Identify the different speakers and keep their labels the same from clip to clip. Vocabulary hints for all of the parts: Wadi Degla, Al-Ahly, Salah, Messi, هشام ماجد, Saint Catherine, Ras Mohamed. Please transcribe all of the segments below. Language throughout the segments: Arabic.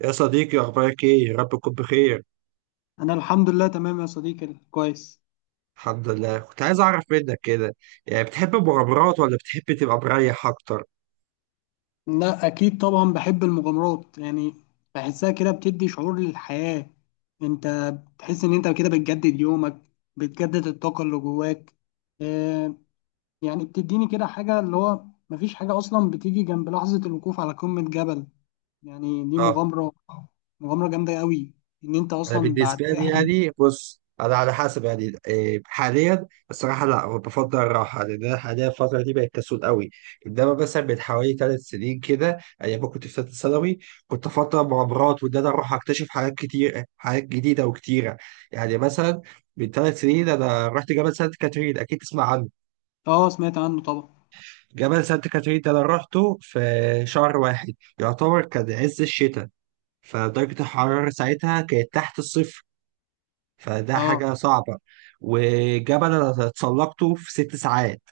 Speaker 1: يا صديقي أخبارك إيه؟ يا رب تكون بخير.
Speaker 2: انا الحمد لله تمام يا صديقي، كويس.
Speaker 1: الحمد لله. كنت عايز أعرف منك كده، يعني بتحب المغامرات ولا بتحب تبقى مريح أكتر؟
Speaker 2: لا، اكيد طبعا بحب المغامرات. يعني بحسها كده بتدي شعور للحياة. انت بتحس ان انت كده بتجدد يومك، بتجدد الطاقة اللي جواك. آه، يعني بتديني كده حاجة اللي هو مفيش حاجة اصلا بتيجي جنب لحظة الوقوف على قمة جبل. يعني دي
Speaker 1: أه.
Speaker 2: مغامرة، مغامرة جامدة قوي، ان انت
Speaker 1: أنا
Speaker 2: اصلا بعد
Speaker 1: بالنسبة لي
Speaker 2: رحلة.
Speaker 1: يعني بص، أنا على حسب يعني إيه، حاليا الصراحة لا بفضل الراحة، لأن أنا حاليا الفترة دي بقت كسول قوي. إنما مثلا من حوالي 3 سنين كده أيام ما كنت في ثالثة ثانوي كنت أفضل المغامرات وإن أنا أروح أكتشف حاجات كتير حاجات جديدة وكتيرة. يعني مثلا من 3 سنين أنا رحت جبل سانت كاترين، أكيد تسمع عنه.
Speaker 2: اه، سمعت عنه طبعا.
Speaker 1: جبل سانت كاترين ده انا روحته في شهر واحد، يعتبر كان عز الشتاء. فدرجة الحرارة ساعتها كانت تحت الصفر، فده
Speaker 2: اه.
Speaker 1: حاجة صعبة. وجبل انا اتسلقته في 6 ساعات،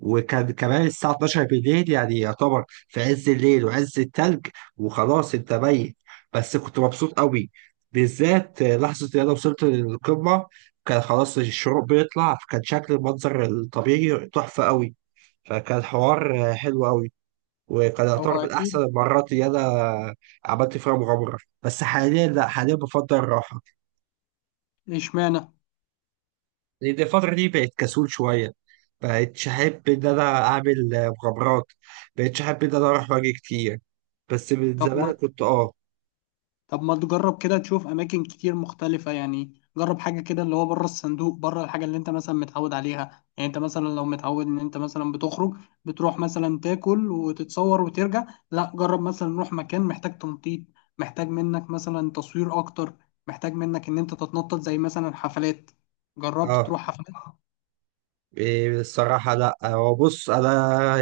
Speaker 1: وكان كمان الساعة 12 بالليل، يعني يعتبر في عز الليل وعز التلج. وخلاص انت ميت، بس كنت مبسوط قوي، بالذات لحظة ان انا وصلت للقمة. كان خلاص الشروق بيطلع، فكان شكل المنظر الطبيعي تحفة قوي، فكان حوار حلو قوي. وكان
Speaker 2: هو
Speaker 1: يعتبر من أحسن
Speaker 2: اكيد.
Speaker 1: المرات اللي أنا عملت فيها مغامرة. بس حاليا لأ، حاليا بفضل الراحة،
Speaker 2: اشمعنى.
Speaker 1: لأن الفترة دي بقت كسول شوية. بقتش أحب إن أنا أعمل مغامرات، بقتش أحب إن أنا أروح وأجي كتير. بس من
Speaker 2: طب
Speaker 1: زمان
Speaker 2: ما
Speaker 1: كنت أه
Speaker 2: طب ما تجرب كده تشوف اماكن كتير مختلفة. يعني جرب حاجة كده اللي هو بره الصندوق، بره الحاجة اللي انت مثلا متعود عليها. يعني انت مثلا لو متعود ان انت مثلا بتخرج، بتروح مثلا تاكل وتتصور وترجع. لا، جرب مثلا نروح مكان محتاج تنطيط، محتاج منك مثلا تصوير اكتر، محتاج منك ان انت تتنطط زي مثلا حفلات. جربت
Speaker 1: أه
Speaker 2: تروح حفلات؟
Speaker 1: إيه، الصراحة لأ، هو بص أنا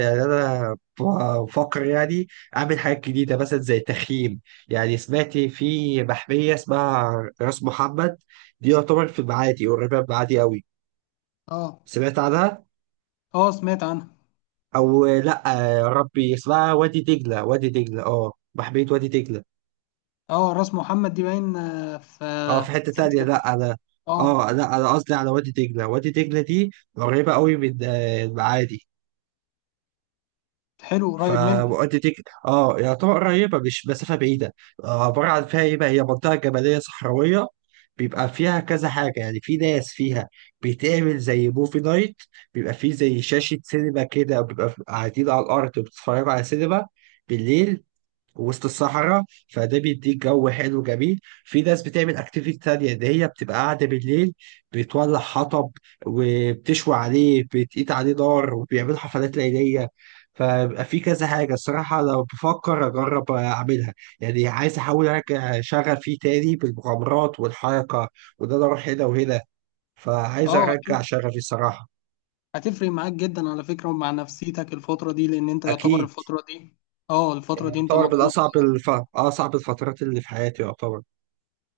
Speaker 1: يعني أنا بفكر يعني أعمل حاجات جديدة مثلا زي تخييم. يعني سمعت في محمية اسمها راس محمد، دي يعتبر في المعادي، قريبة من المعادي أوي.
Speaker 2: اه.
Speaker 1: سمعت عنها
Speaker 2: اه، سمعت عنها.
Speaker 1: او لا؟ يا ربي اسمها وادي دجله. وادي دجله اه بحبية وادي دجله.
Speaker 2: اه، راس محمد دي باين. في
Speaker 1: اه في حته
Speaker 2: سانت
Speaker 1: تانية لا
Speaker 2: كاترين.
Speaker 1: على،
Speaker 2: اه.
Speaker 1: اه لا انا قصدي على وادي دجله. وادي دجله دي قريبه قوي من المعادي.
Speaker 2: حلو، قريب منك.
Speaker 1: فوادي دجله اه يعتبر قريبه، مش مسافه بعيده. عباره عن فيها ايه بقى، هي منطقه جبليه صحراويه، بيبقى فيها كذا حاجه. يعني في ناس فيها بيتعمل زي موفي نايت، بيبقى فيه زي شاشه سينما كده، بيبقى قاعدين على الارض بتتفرجوا على سينما بالليل وسط الصحراء. فده بيديك جو حلو جميل. في ناس بتعمل اكتيفيتي تانية ان هي بتبقى قاعدة بالليل، بتولع حطب وبتشوي عليه، بتقيت عليه نار، وبيعملوا حفلات ليلية. فبقى في كذا حاجة الصراحة لو بفكر أجرب أعملها. يعني عايز أحاول أرجع شغفي تاني بالمغامرات والحركة، وده أنا أروح هنا وهنا، فعايز
Speaker 2: اه،
Speaker 1: أرجع
Speaker 2: اكيد.
Speaker 1: شغفي الصراحة.
Speaker 2: هتفرق معاك جدا على فكرة، ومع نفسيتك الفترة دي. لأن أنت يعتبر
Speaker 1: أكيد.
Speaker 2: الفترة دي، اه،
Speaker 1: يعني
Speaker 2: الفترة دي أنت
Speaker 1: يعتبر من
Speaker 2: مضغوط.
Speaker 1: أصعب الفترات اللي في حياتي يعتبر.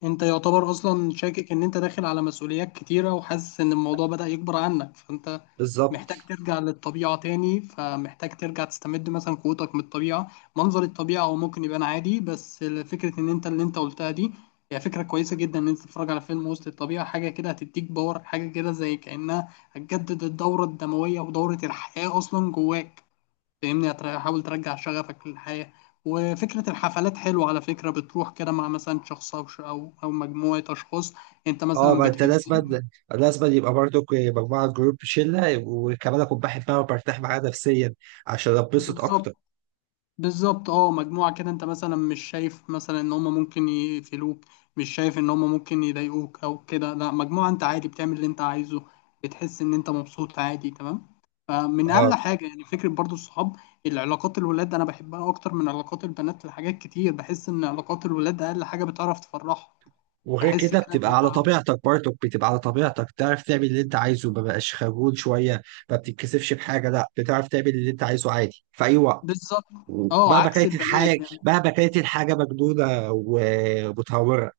Speaker 2: أنت يعتبر أصلا شاكك إن أنت داخل على مسؤوليات كتيرة وحاسس إن الموضوع بدأ يكبر عنك، فأنت
Speaker 1: بالظبط.
Speaker 2: محتاج ترجع للطبيعة تاني. فمحتاج ترجع تستمد مثلا قوتك من الطبيعة. منظر الطبيعة هو ممكن يبان عادي، بس فكرة إن أنت اللي أنت قلتها دي هي فكرة كويسة جدا. إن أنت تتفرج على فيلم وسط الطبيعة، حاجة كده هتديك باور، حاجة كده زي كأنها هتجدد الدورة الدموية ودورة الحياة أصلا جواك. فاهمني؟ حاول ترجع شغفك للحياة. وفكرة الحفلات حلوة على فكرة. بتروح كده مع مثلا شخص أو ش- أو أو مجموعة أشخاص. أنت
Speaker 1: اه
Speaker 2: مثلا
Speaker 1: ما انت
Speaker 2: بتحب.
Speaker 1: لازم، لازم يبقى برضك مجموعه جروب شله، وكمان اكون بحبها وبرتاح معاها نفسيا، عشان اتبسط
Speaker 2: بالظبط.
Speaker 1: اكتر.
Speaker 2: بالظبط، أه، مجموعة كده. أنت مثلا مش شايف مثلا إن هما ممكن يقفلوك، مش شايف إن هما ممكن يضايقوك أو كده. لا، مجموعة أنت عادي بتعمل اللي أنت عايزه، بتحس إن أنت مبسوط عادي تمام. فمن أقل
Speaker 1: اه.
Speaker 2: حاجة يعني فكرة برضو الصحاب، العلاقات. الولاد أنا بحبها أكتر من علاقات البنات لحاجات كتير. بحس إن علاقات الولاد أقل حاجة بتعرف تفرحها.
Speaker 1: وغير
Speaker 2: بحس
Speaker 1: كده
Speaker 2: كده ان
Speaker 1: بتبقى
Speaker 2: هي،
Speaker 1: على طبيعتك، برضك بتبقى على طبيعتك، تعرف تعمل اللي انت عايزه، ما بقاش خجول شويه، ما بتتكسفش بحاجه، لا بتعرف تعمل اللي انت عايزه عادي في اي وقت،
Speaker 2: بالظبط. اه،
Speaker 1: مهما
Speaker 2: عكس
Speaker 1: كانت الحاجه،
Speaker 2: البنات يعني.
Speaker 1: مهما كانت الحاجه مجنونه ومتهوره.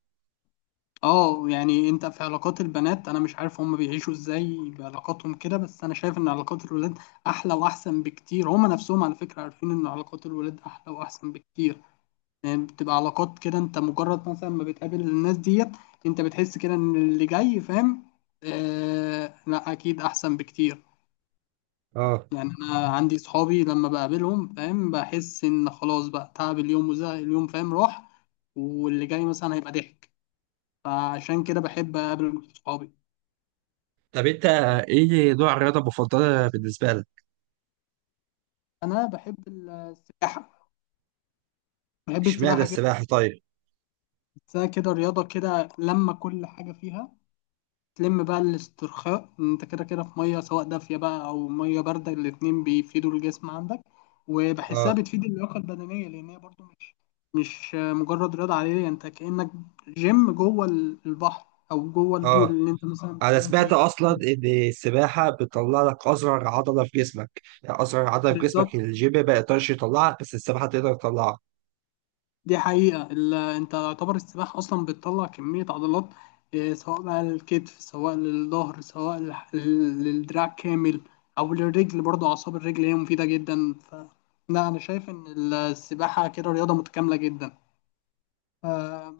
Speaker 2: اه، يعني انت في علاقات البنات انا مش عارف هم بيعيشوا ازاي بعلاقاتهم كده، بس انا شايف ان علاقات الولاد احلى واحسن بكتير. هم نفسهم على فكرة عارفين ان علاقات الولاد احلى واحسن بكتير. يعني بتبقى علاقات كده انت مجرد مثلا ما بتقابل الناس ديت، انت بتحس كده ان اللي جاي فاهم. آه، لا، اكيد احسن بكتير.
Speaker 1: اه.
Speaker 2: يعني انا عندي صحابي لما بقابلهم فاهم، بحس ان خلاص بقى تعب اليوم وزهق اليوم فاهم راح، واللي جاي مثلا هيبقى ضحك. فعشان كده بحب اقابل صحابي.
Speaker 1: طب انت ايه نوع الرياضه المفضله بالنسبه لك؟
Speaker 2: انا بحب السباحه، بحب
Speaker 1: اشمعنى
Speaker 2: السباحه جدا.
Speaker 1: السباحه طيب؟
Speaker 2: بحسها كده رياضه كده لما كل حاجه فيها تلم بقى الاسترخاء. إن انت كده كده في ميه، سواء دافيه بقى او ميه بارده، الاتنين بيفيدوا الجسم عندك.
Speaker 1: اه.
Speaker 2: وبحسها بتفيد اللياقه البدنيه، لان هي برضو مش مجرد رياضه عاديه. يعني انت كانك جيم جوه البحر، او جوه
Speaker 1: اه
Speaker 2: البول اللي انت مثلا
Speaker 1: انا
Speaker 2: بتعوم
Speaker 1: سمعت
Speaker 2: فيه.
Speaker 1: اصلا ان السباحه بتطلع لك اصغر عضله في جسمك، يعني اصغر عضله في
Speaker 2: بالظبط.
Speaker 1: جسمك الجيم ما يقدرش يطلعها، بس السباحه تقدر تطلعها.
Speaker 2: دي حقيقة. انت يعتبر السباحة اصلا بتطلع كمية عضلات، سواء بقى للكتف، سواء للظهر، سواء للدراع كامل، او للرجل. برضو اعصاب الرجل هي مفيدة جدا ف، لا، انا شايف ان السباحة كده رياضة متكاملة جدا. ف،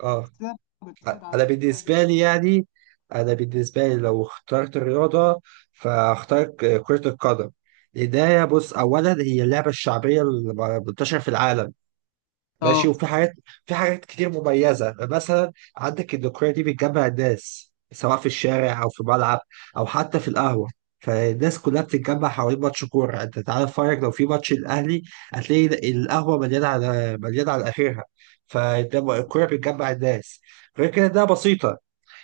Speaker 1: اه.
Speaker 2: بتساعد على
Speaker 1: انا
Speaker 2: التوازن.
Speaker 1: بالنسبه لي يعني، انا بالنسبه لي لو اخترت الرياضه فاختار كره القدم. لأنها بص، اولا هي اللعبه الشعبيه المنتشره في العالم، ماشي.
Speaker 2: اه.
Speaker 1: وفي حاجات، في حاجات كتير مميزة. مثلا عندك الذكرية دي بتجمع الناس، سواء في الشارع أو في ملعب أو حتى في القهوة، فالناس كلها بتتجمع حوالين ماتش كورة. أنت تعالى اتفرج لو في ماتش الأهلي، هتلاقي القهوة مليانة على مليانة على آخرها، فالكورة بتجمع الناس. غير كده ده بسيطة،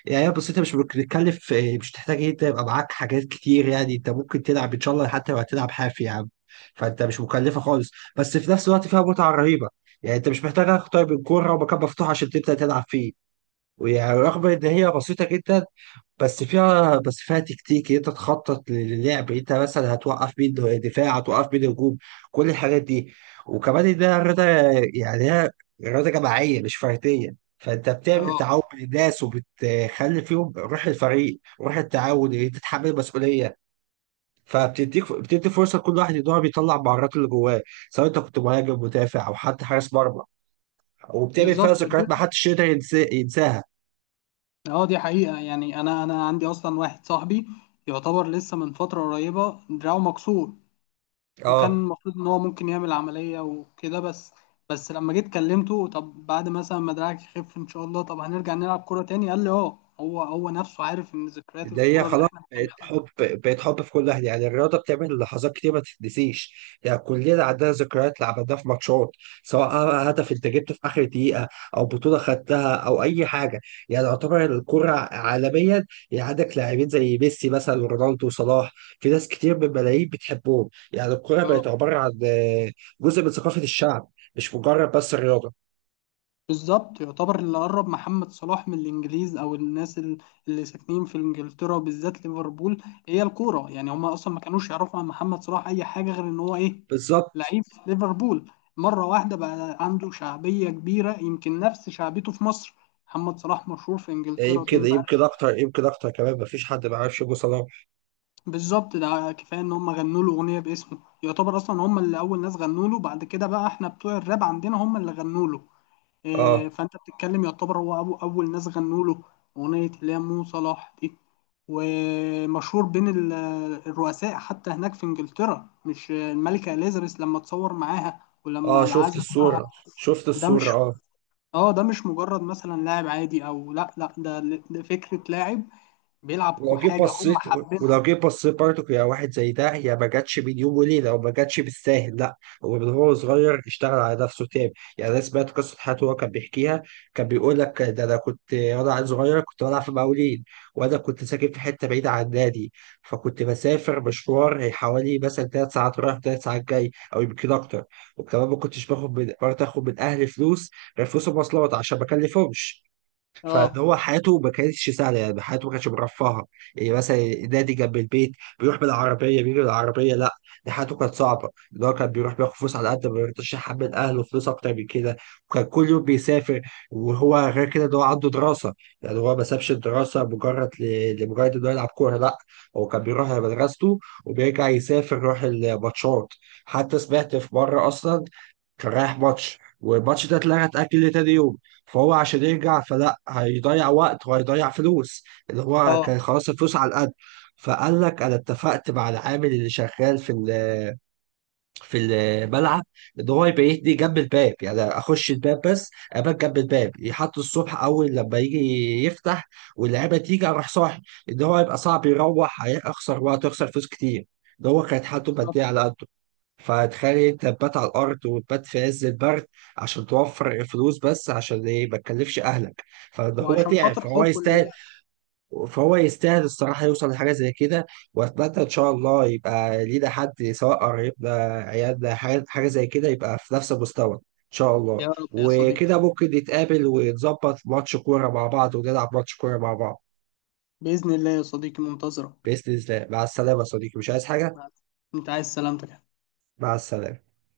Speaker 1: يعني بس انت مش بتتكلف، مش تحتاج إيه، انت يبقى معاك حاجات كتير، يعني انت ممكن تلعب ان شاء الله حتى لو هتلعب حافي يا عم، فانت مش مكلفه خالص. بس في نفس الوقت فيها متعه رهيبه، يعني انت مش محتاج اكتر من كوره ومكان مفتوح عشان تبدا تلعب فيه. ورغم ان هي بسيطه جدا، بس فيها تكتيك، إيه، انت تخطط للعب، انت مثلا هتوقف مين دفاع، هتوقف مين هجوم، كل الحاجات دي. وكمان ده رياضه، يعني هي رياضه جماعيه مش فرديه، فانت بتعمل
Speaker 2: اه،
Speaker 1: تعاون بين الناس، وبتخلي فيهم روح الفريق، روح التعاون، إيه، انت تتحمل مسؤوليه. بتدي فرصه لكل واحد ان هو بيطلع مهاراته اللي جواه، سواء انت كنت مهاجم، مدافع، او حتى حارس مرمى. وبتعمل فيها
Speaker 2: بالظبط. ودي،
Speaker 1: ذكريات ما حدش يقدر ينساها.
Speaker 2: اه، دي حقيقة. يعني انا عندي اصلا واحد صاحبي يعتبر لسه من فترة قريبة دراعه مكسور. وكان
Speaker 1: اه.
Speaker 2: المفروض ان هو ممكن يعمل عملية وكده، بس لما جيت كلمته، طب بعد مثلا ما دراعك يخف ان شاء الله طب هنرجع نلعب كورة تاني، قال لي اه. هو نفسه عارف ان ذكريات
Speaker 1: ده هي
Speaker 2: الكورة اللي
Speaker 1: خلاص
Speaker 2: احنا
Speaker 1: بقت
Speaker 2: بنعملها،
Speaker 1: حب بقت حب في كل اهلي، يعني الرياضه بتعمل لحظات كتير ما تتنسيش. يعني كلنا عندنا ذكريات اللي عملناها في ماتشات، سواء هدف انت جبته في اخر دقيقه، او بطوله خدتها، او اي حاجه. يعني يعتبر الكره عالميا، يعني عندك لاعبين زي ميسي مثلا ورونالدو وصلاح، في ناس كتير من الملايين بتحبهم. يعني الكره بقت عباره عن جزء من ثقافه الشعب، مش مجرد بس الرياضه.
Speaker 2: بالظبط. يعتبر اللي قرب محمد صلاح من الانجليز او الناس اللي ساكنين في انجلترا، بالذات ليفربول، هي الكوره. يعني هم اصلا ما كانوش يعرفوا عن محمد صلاح اي حاجه غير ان هو ايه،
Speaker 1: بالظبط.
Speaker 2: لعيب في ليفربول. مره واحده بقى عنده شعبيه كبيره، يمكن نفس شعبيته في مصر. محمد صلاح مشهور في انجلترا
Speaker 1: يمكن
Speaker 2: بين بقى.
Speaker 1: يمكن اكتر يمكن اكتر كمان، مفيش حد ما يعرفش ابو صلاح.
Speaker 2: بالظبط، ده كفايه ان هم غنوا له اغنيه باسمه. يعتبر اصلا هم اللي اول ناس غنوا له، بعد كده بقى احنا بتوع الراب عندنا هم اللي غنوا له.
Speaker 1: اه.
Speaker 2: فانت بتتكلم يعتبر هو أبو اول ناس غنوا له اغنيه اللي هي مو صلاح دي. ومشهور بين الرؤساء حتى هناك في انجلترا. مش الملكه اليزابيث لما تصور معاها، ولما
Speaker 1: اه شفت
Speaker 2: العزاء بتاعها.
Speaker 1: الصورة شفت
Speaker 2: ده
Speaker 1: الصورة
Speaker 2: مش،
Speaker 1: اه.
Speaker 2: اه، ده مش مجرد مثلا لاعب عادي او، لا لا، ده، ده فكره لاعب بيلعب
Speaker 1: ولو جيت
Speaker 2: حاجه هم
Speaker 1: بصيت ولو
Speaker 2: حابينها.
Speaker 1: جيت بصيت برضك، يا واحد زي ده، يا ما جاتش بين يوم وليلة، وما جاتش بالساهل، لا. هو صغير اشتغل على نفسه تاني. يعني أنا سمعت قصة حياته، هو كان بيحكيها. كان بيقول لك ده أنا كنت وأنا عيل صغير كنت بلعب في مقاولين، وأنا كنت ساكن في حتة بعيدة عن النادي، فكنت بسافر مشوار حوالي مثلا 3 ساعات رايح 3 ساعات جاي، أو يمكن أكتر. وكمان ما كنتش باخد من برضه آخد من أهلي فلوس، غير فلوس المواصلات عشان ما أكلفهمش.
Speaker 2: اه.
Speaker 1: فاللي هو حياته ما كانتش سهله، يعني حياته ما كانتش مرفهه. يعني مثلا النادي جنب البيت، بيروح بالعربيه بيجي بالعربيه، لا. دي حياته كانت صعبه، اللي هو كان بيروح بياخد فلوس على قد ما يرضاش يحمل اهله فلوس اكتر من كده. وكان كل يوم بيسافر. وهو غير كده ده هو عنده دراسه، يعني هو ما سابش الدراسه مجرد لمجرد انه يلعب كوره، لا. هو كان بيروح على مدرسته وبيرجع يسافر يروح الماتشات. حتى سمعت في مره اصلا كان رايح ماتش، والماتش ده اتلغى اتأجل لتاني يوم، فهو عشان يرجع فلا هيضيع وقت وهيضيع فلوس، اللي هو
Speaker 2: اه،
Speaker 1: كان خلاص الفلوس على القد. فقال لك انا اتفقت مع العامل اللي شغال في في الملعب، ان هو يبيتني جنب الباب، يعني اخش الباب بس ابات جنب الباب، يحط الصبح اول لما يجي يفتح واللعيبه تيجي اروح صاحي. ان هو يبقى صعب يروح، هيخسر وقت ويخسر فلوس كتير، ده هو كانت حالته
Speaker 2: بالظبط.
Speaker 1: الماديه على قده. فتخيل انت تبات على الارض وتبات في عز البرد، عشان توفر فلوس، بس عشان ايه، ما تكلفش اهلك. فده هو
Speaker 2: وعشان
Speaker 1: تعب
Speaker 2: خاطر
Speaker 1: فهو
Speaker 2: حبه
Speaker 1: يستاهل.
Speaker 2: للعب.
Speaker 1: فهو يستاهل الصراحه يوصل لحاجه زي كده. واتمنى ان شاء الله يبقى لينا حد، سواء قريبنا، عيالنا، حاجة زي كده، يبقى في نفس المستوى ان شاء الله،
Speaker 2: يا رب يا صديقي.
Speaker 1: وكده ممكن نتقابل ونظبط ماتش كوره مع بعض، ونلعب ماتش كوره مع بعض.
Speaker 2: باذن الله يا صديقي، منتظرك.
Speaker 1: باذن الله. مع السلامه يا صديقي، مش عايز حاجه.
Speaker 2: انت عايز سلامتك.
Speaker 1: مع السلامه.